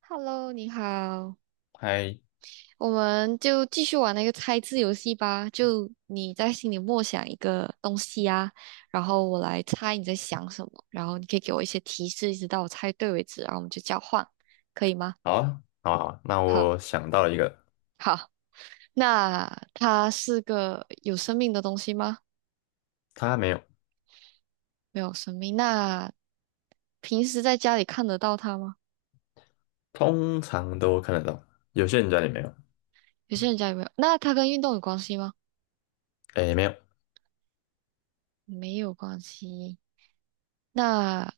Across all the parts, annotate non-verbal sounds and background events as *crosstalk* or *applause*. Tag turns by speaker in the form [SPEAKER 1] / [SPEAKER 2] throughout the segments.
[SPEAKER 1] Hello，你好，
[SPEAKER 2] 嗨。
[SPEAKER 1] 我们就继续玩那个猜字游戏吧。就你在心里默想一个东西啊，然后我来猜你在想什么，然后你可以给我一些提示，一直到我猜对为止，然后我们就交换，可以吗？
[SPEAKER 2] 好啊，好啊，好啊，那
[SPEAKER 1] 好，
[SPEAKER 2] 我想到了一个。
[SPEAKER 1] 好。那它是个有生命的东西吗？
[SPEAKER 2] 他没有。
[SPEAKER 1] 没有生命。那平时在家里看得到它吗？
[SPEAKER 2] 通常都看得到，有些人家里没有。
[SPEAKER 1] 有些人家里没有。那它跟运动有关系吗？
[SPEAKER 2] 诶，没有。
[SPEAKER 1] 没有关系。那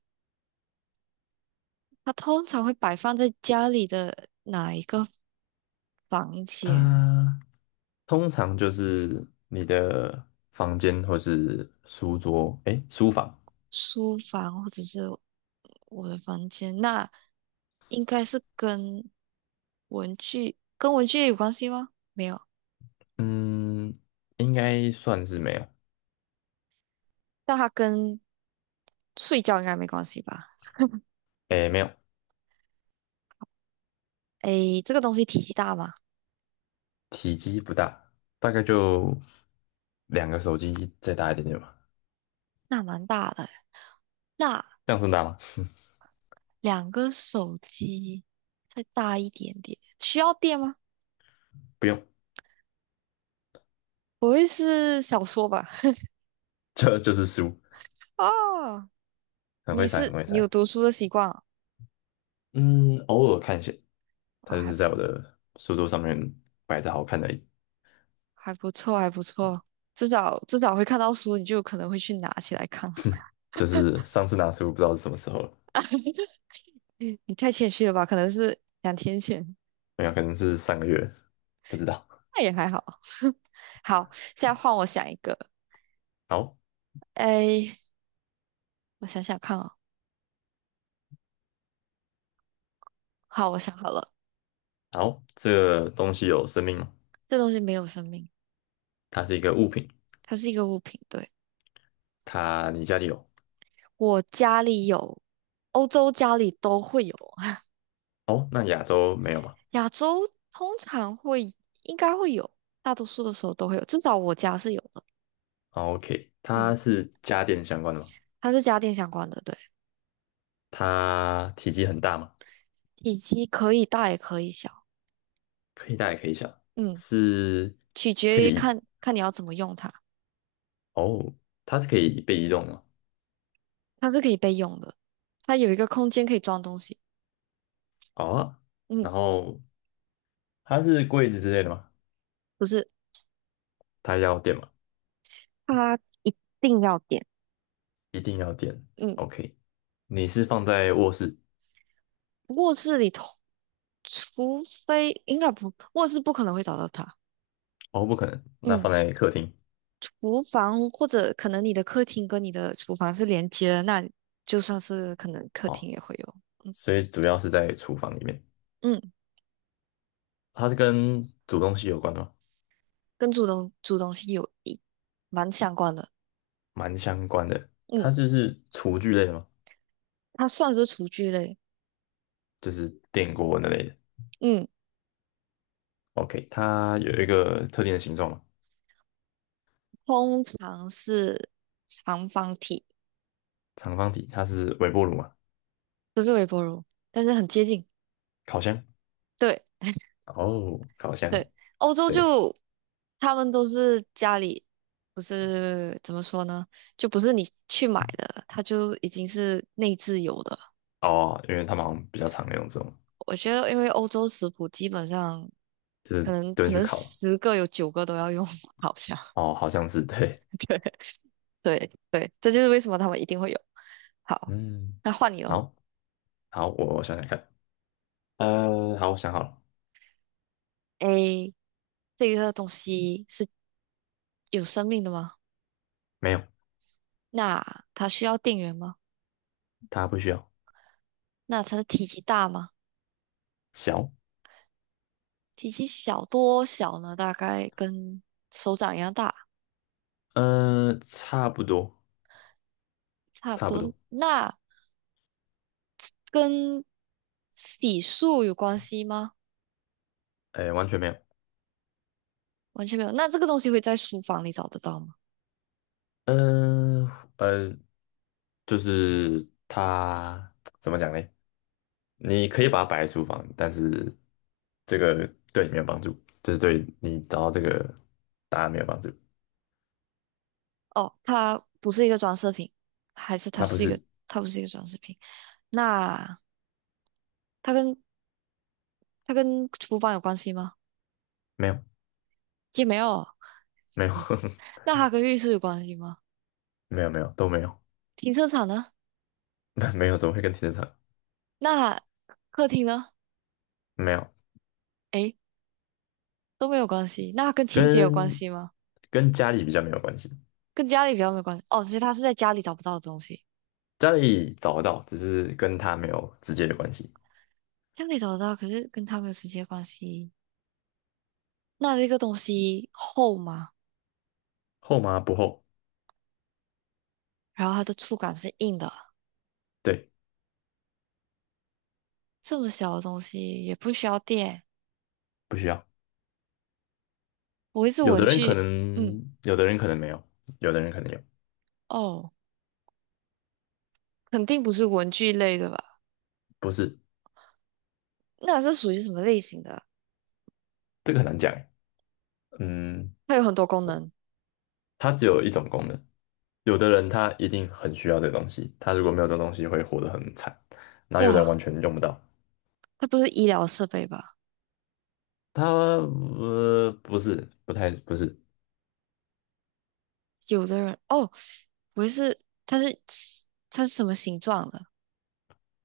[SPEAKER 1] 它通常会摆放在家里的哪一个房间？
[SPEAKER 2] 他通常就是你的房间或是书桌，诶，书房。
[SPEAKER 1] 书房或者是我的房间？那应该是跟文具有关系吗？没有，
[SPEAKER 2] 嗯，应该算是没有。
[SPEAKER 1] 但它跟睡觉应该没关系吧？
[SPEAKER 2] 诶，没有。
[SPEAKER 1] 诶，这个东西体积大吗？
[SPEAKER 2] 体积不大，大概就2个手机再大一点点吧。
[SPEAKER 1] 那蛮大的。那
[SPEAKER 2] 这样算大吗？*laughs*
[SPEAKER 1] 两个手机再大一点点，需要电吗？
[SPEAKER 2] 不用。
[SPEAKER 1] 不会是小说吧？
[SPEAKER 2] *laughs* 就是书。
[SPEAKER 1] *laughs* 啊。
[SPEAKER 2] 很会
[SPEAKER 1] 你
[SPEAKER 2] 猜，很
[SPEAKER 1] 是
[SPEAKER 2] 会
[SPEAKER 1] 你有
[SPEAKER 2] 猜。
[SPEAKER 1] 读书的习惯啊？
[SPEAKER 2] 嗯，偶尔看一下。它
[SPEAKER 1] 啊
[SPEAKER 2] 就
[SPEAKER 1] 还
[SPEAKER 2] 是在我的书桌上面摆着好看的而已。
[SPEAKER 1] 还不错，还不错，至少至少会看到书，你就有可能会去拿起来看。
[SPEAKER 2] 就是上次拿书不知道是什么时候了。
[SPEAKER 1] *laughs* 你你太谦虚了吧？可能是两天前，
[SPEAKER 2] 没有，可能是上个月，不知道。
[SPEAKER 1] 那也还好。*laughs* 好，现在换我想一个。
[SPEAKER 2] 好。
[SPEAKER 1] 哎，我想想看哦。好，我想好了，
[SPEAKER 2] 好，这个东西有生命吗？
[SPEAKER 1] 这东西没有生命，
[SPEAKER 2] 它是一个物品。
[SPEAKER 1] 它是一个物品。对，
[SPEAKER 2] 它你家里有？
[SPEAKER 1] 我家里有，欧洲家里都会有，
[SPEAKER 2] 哦，那亚洲没有吗？
[SPEAKER 1] *laughs* 亚洲通常会应该会有，大多数的时候都会有，至少我家是有的。
[SPEAKER 2] 哦？OK，它
[SPEAKER 1] 嗯。
[SPEAKER 2] 是家电相关的吗？
[SPEAKER 1] 它是家电相关的，对，
[SPEAKER 2] 它体积很大吗？
[SPEAKER 1] 体积可以大也可以小，
[SPEAKER 2] 可以大也可以小。
[SPEAKER 1] 嗯，
[SPEAKER 2] 是
[SPEAKER 1] 取
[SPEAKER 2] 可
[SPEAKER 1] 决于
[SPEAKER 2] 以移
[SPEAKER 1] 看看你要怎么用它。
[SPEAKER 2] 哦，它是可以被移动的吗？
[SPEAKER 1] 它是可以备用的，它有一个空间可以装东西。
[SPEAKER 2] 哦，然
[SPEAKER 1] 嗯，
[SPEAKER 2] 后它是柜子之类的吗？
[SPEAKER 1] 不是，
[SPEAKER 2] 它要电吗？
[SPEAKER 1] 它一定要点。
[SPEAKER 2] 一定要电。
[SPEAKER 1] 嗯，
[SPEAKER 2] OK，你是放在卧室？
[SPEAKER 1] 卧室里头，除非应该不，卧室不可能会找到它。
[SPEAKER 2] 哦，不可能，那放
[SPEAKER 1] 嗯，
[SPEAKER 2] 在客厅。
[SPEAKER 1] 厨房或者可能你的客厅跟你的厨房是连接的，那就算是可能客
[SPEAKER 2] 哦，
[SPEAKER 1] 厅也会有。嗯
[SPEAKER 2] 所以主要是在厨房里面。
[SPEAKER 1] 嗯，
[SPEAKER 2] 它是跟煮东西有关吗？
[SPEAKER 1] 跟主东主东西有蛮相关的。
[SPEAKER 2] 蛮相关的。
[SPEAKER 1] 嗯。
[SPEAKER 2] 它就是厨具类的吗？
[SPEAKER 1] 它算是厨具类，
[SPEAKER 2] 就是电锅那类的。
[SPEAKER 1] 嗯，
[SPEAKER 2] OK，它有一个特定的形状嘛？
[SPEAKER 1] 通常是长方体，
[SPEAKER 2] 长方体，它是微波炉嘛？
[SPEAKER 1] 不是微波炉，但是很接近。
[SPEAKER 2] 烤箱。
[SPEAKER 1] 对
[SPEAKER 2] 哦，烤箱。
[SPEAKER 1] 对，欧洲
[SPEAKER 2] 对。
[SPEAKER 1] 就他们都是家里，不是怎么说呢，就不是你去买的，它就已经是内置有的。
[SPEAKER 2] 哦，因为他们好像比较常用这种，
[SPEAKER 1] 我觉得，因为欧洲食谱基本上
[SPEAKER 2] 就
[SPEAKER 1] 可
[SPEAKER 2] 是
[SPEAKER 1] 能
[SPEAKER 2] 蹲
[SPEAKER 1] 可
[SPEAKER 2] 去
[SPEAKER 1] 能
[SPEAKER 2] 烤。
[SPEAKER 1] 十个有九个都要用 *laughs* 好像
[SPEAKER 2] 哦，好像是对。
[SPEAKER 1] 对对对，这就是为什么他们一定会有。好，
[SPEAKER 2] 嗯，
[SPEAKER 1] 那换你了。
[SPEAKER 2] 好。好，我想想看。好，我想好了。
[SPEAKER 1] a 这个东西是有生命的吗？
[SPEAKER 2] 没有，
[SPEAKER 1] 那它需要电源吗？
[SPEAKER 2] 他不需要。
[SPEAKER 1] 那它的体积大吗？
[SPEAKER 2] 小。
[SPEAKER 1] 体积小多小呢？大概跟手掌一样大，
[SPEAKER 2] 差不多。
[SPEAKER 1] 差不
[SPEAKER 2] 差不多。
[SPEAKER 1] 多。那跟洗漱有关系吗？
[SPEAKER 2] 哎，完全没有。
[SPEAKER 1] 完全没有。那这个东西会在书房里找得到吗？
[SPEAKER 2] 嗯、呃，就是他怎么讲呢？你可以把它摆在厨房，但是这个对你没有帮助，就是对你找到这个答案没有帮助。
[SPEAKER 1] 哦，它不是一个装饰品，还是它
[SPEAKER 2] 他不
[SPEAKER 1] 是一个，
[SPEAKER 2] 是。
[SPEAKER 1] 它不是一个装饰品。那它跟它跟厨房有关系吗？
[SPEAKER 2] 没有，
[SPEAKER 1] 也没有。
[SPEAKER 2] 没有。
[SPEAKER 1] *laughs* 那它跟浴室有关系吗？
[SPEAKER 2] *laughs* 没有，没有，都没有。
[SPEAKER 1] 停车场呢？
[SPEAKER 2] *laughs* 没有，怎么会跟停车场？
[SPEAKER 1] 那客厅呢？
[SPEAKER 2] 没有。
[SPEAKER 1] 诶，都没有关系。那跟清洁有关
[SPEAKER 2] 跟
[SPEAKER 1] 系吗？
[SPEAKER 2] 跟家里比较没有关系。
[SPEAKER 1] 跟家里比较没有关系。哦，所以他是在家里找不到的东西，
[SPEAKER 2] 家里找得到，只是跟他没有直接的关系。
[SPEAKER 1] 家里找得到，可是跟他没有直接关系。那这个东西厚吗？
[SPEAKER 2] 厚吗？不厚。
[SPEAKER 1] 然后它的触感是硬的，
[SPEAKER 2] 对。
[SPEAKER 1] 这么小的东西也不需要电。
[SPEAKER 2] 不需要。
[SPEAKER 1] 不会是
[SPEAKER 2] 有的
[SPEAKER 1] 文
[SPEAKER 2] 人可
[SPEAKER 1] 具？嗯，
[SPEAKER 2] 能，有的人可能没有。有的人可能有。
[SPEAKER 1] 哦，肯定不是文具类的吧？
[SPEAKER 2] 不是，
[SPEAKER 1] 那是属于什么类型的？
[SPEAKER 2] 这个很难讲欸。嗯，
[SPEAKER 1] 它有很多功
[SPEAKER 2] 我
[SPEAKER 1] 能。
[SPEAKER 2] 它只有一种功能。有的人他一定很需要这个东西，他如果没有这个东西会活得很惨。然后有的人完
[SPEAKER 1] 哇，
[SPEAKER 2] 全用不到。
[SPEAKER 1] 它不是医疗设备吧？
[SPEAKER 2] 它不是，不太不是
[SPEAKER 1] 有的人哦，不是它是它是什么形状的？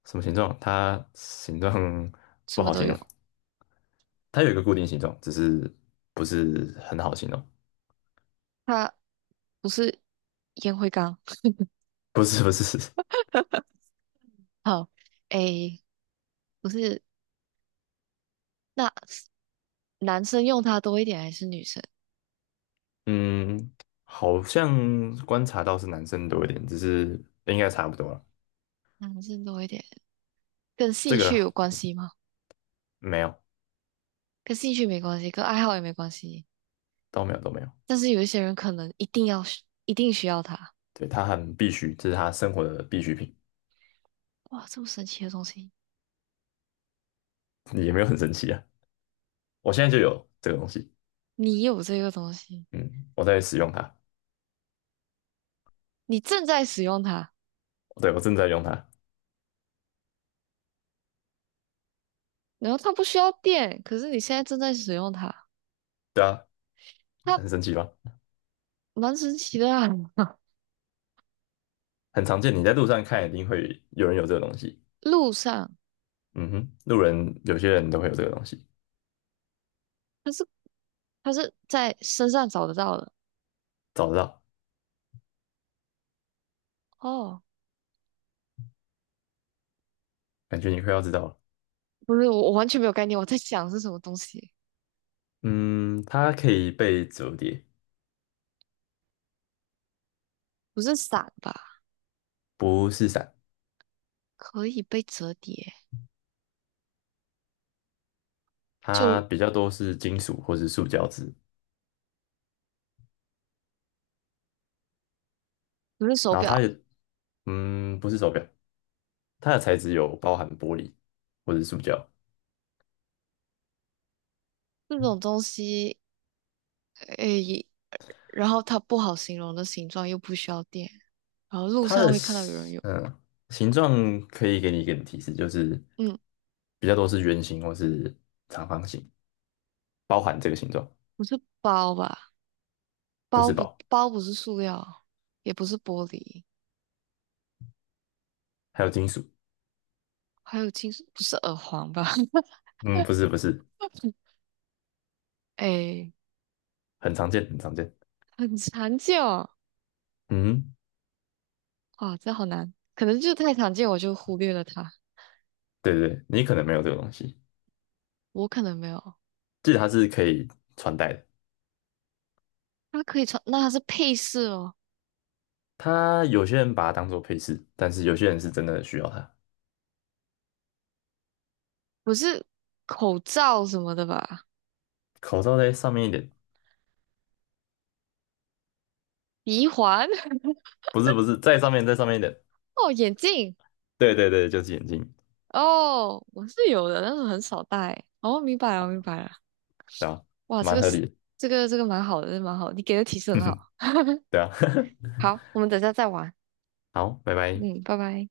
[SPEAKER 2] 什么形状。它形状不
[SPEAKER 1] 什么
[SPEAKER 2] 好
[SPEAKER 1] 都
[SPEAKER 2] 形容。
[SPEAKER 1] 有。
[SPEAKER 2] 它有一个固定形状，只是不是很好形容。
[SPEAKER 1] 它不是烟灰缸。
[SPEAKER 2] 不是不是。
[SPEAKER 1] 好，诶，不是，那男生用它多一点还是女生？
[SPEAKER 2] 嗯，好像观察到是男生多一点，只是应该差不多了。
[SPEAKER 1] 男生多一点，跟
[SPEAKER 2] 这
[SPEAKER 1] 兴
[SPEAKER 2] 个
[SPEAKER 1] 趣有关系吗？
[SPEAKER 2] 没有。
[SPEAKER 1] 跟兴趣没关系，跟爱好也没关系。
[SPEAKER 2] 都没有，都没有。
[SPEAKER 1] 但是有一些人可能一定需要它。
[SPEAKER 2] 对，它很必须，这是他生活的必需品。
[SPEAKER 1] 哇，这么神奇的东西！
[SPEAKER 2] 也没有很神奇啊。我现在就有这个东西。
[SPEAKER 1] 你有这个东西，
[SPEAKER 2] 嗯，我在使用它。
[SPEAKER 1] 你正在使用它，
[SPEAKER 2] 对，我正在用它。
[SPEAKER 1] 然后它不需要电，可是你现在正在使用它，
[SPEAKER 2] 对啊，
[SPEAKER 1] 它
[SPEAKER 2] 很神奇吧？
[SPEAKER 1] 蛮神奇的啊。*laughs*
[SPEAKER 2] 很常见，你在路上看一定会有人有这个东西。
[SPEAKER 1] 路上，
[SPEAKER 2] 嗯哼，路人有些人都会有这个东西。
[SPEAKER 1] 它是它是在身上找得到的
[SPEAKER 2] 找得到。
[SPEAKER 1] 哦。
[SPEAKER 2] 感觉你快要知道了。
[SPEAKER 1] 不是，我完全没有概念，我在想是什么东西，
[SPEAKER 2] 嗯，它可以被折叠。
[SPEAKER 1] 不是伞吧？
[SPEAKER 2] 不是伞。
[SPEAKER 1] 可以被折叠，
[SPEAKER 2] 它
[SPEAKER 1] 就
[SPEAKER 2] 比较多是金属或是塑胶制。
[SPEAKER 1] 不是手
[SPEAKER 2] 然后它也，
[SPEAKER 1] 表
[SPEAKER 2] 不是手表。它的材质有包含玻璃或是塑胶。
[SPEAKER 1] 这种东西，诶，然后它不好形容的形状又不需要电，然后路
[SPEAKER 2] 它
[SPEAKER 1] 上
[SPEAKER 2] 的
[SPEAKER 1] 会看到有人有，
[SPEAKER 2] 形状可以给你一点提示，就是
[SPEAKER 1] 嗯，
[SPEAKER 2] 比较多是圆形或是长方形，包含这个形状。
[SPEAKER 1] 不是包吧？
[SPEAKER 2] 不
[SPEAKER 1] 包
[SPEAKER 2] 是
[SPEAKER 1] 不
[SPEAKER 2] 宝。
[SPEAKER 1] 包不是塑料，也不是玻璃，
[SPEAKER 2] 还有金属。
[SPEAKER 1] 还有金属，不是耳环吧？
[SPEAKER 2] 嗯，不是不是。
[SPEAKER 1] *laughs* 诶，
[SPEAKER 2] 很常见很常见。
[SPEAKER 1] 很常见哦。
[SPEAKER 2] 嗯。
[SPEAKER 1] 哇，这好难，可能就太常见，我就忽略了它。
[SPEAKER 2] 对对对，你可能没有这个东西。
[SPEAKER 1] 我可能没有，
[SPEAKER 2] 记得它是可以穿戴的。
[SPEAKER 1] 它可以穿，那它是配饰哦，
[SPEAKER 2] 它有些人把它当做配饰，但是有些人是真的需要它。
[SPEAKER 1] 不是口罩什么的吧？
[SPEAKER 2] 口罩在上面一点。
[SPEAKER 1] 鼻环
[SPEAKER 2] 不是不是，在上面在上面一点。
[SPEAKER 1] *laughs* 哦，眼镜
[SPEAKER 2] 对对对，就是眼镜。
[SPEAKER 1] 哦，我是有的，但是很少戴。哦，明白了，明白了。
[SPEAKER 2] 对吧？
[SPEAKER 1] 哇，这
[SPEAKER 2] 蛮
[SPEAKER 1] 个
[SPEAKER 2] 合
[SPEAKER 1] 是
[SPEAKER 2] 理的。
[SPEAKER 1] 这个蛮好的，这个蛮好的你给的提示很好。
[SPEAKER 2] *laughs* 对啊。*laughs*
[SPEAKER 1] 好，我们等一下再玩。
[SPEAKER 2] 好，拜拜。
[SPEAKER 1] 嗯，拜拜。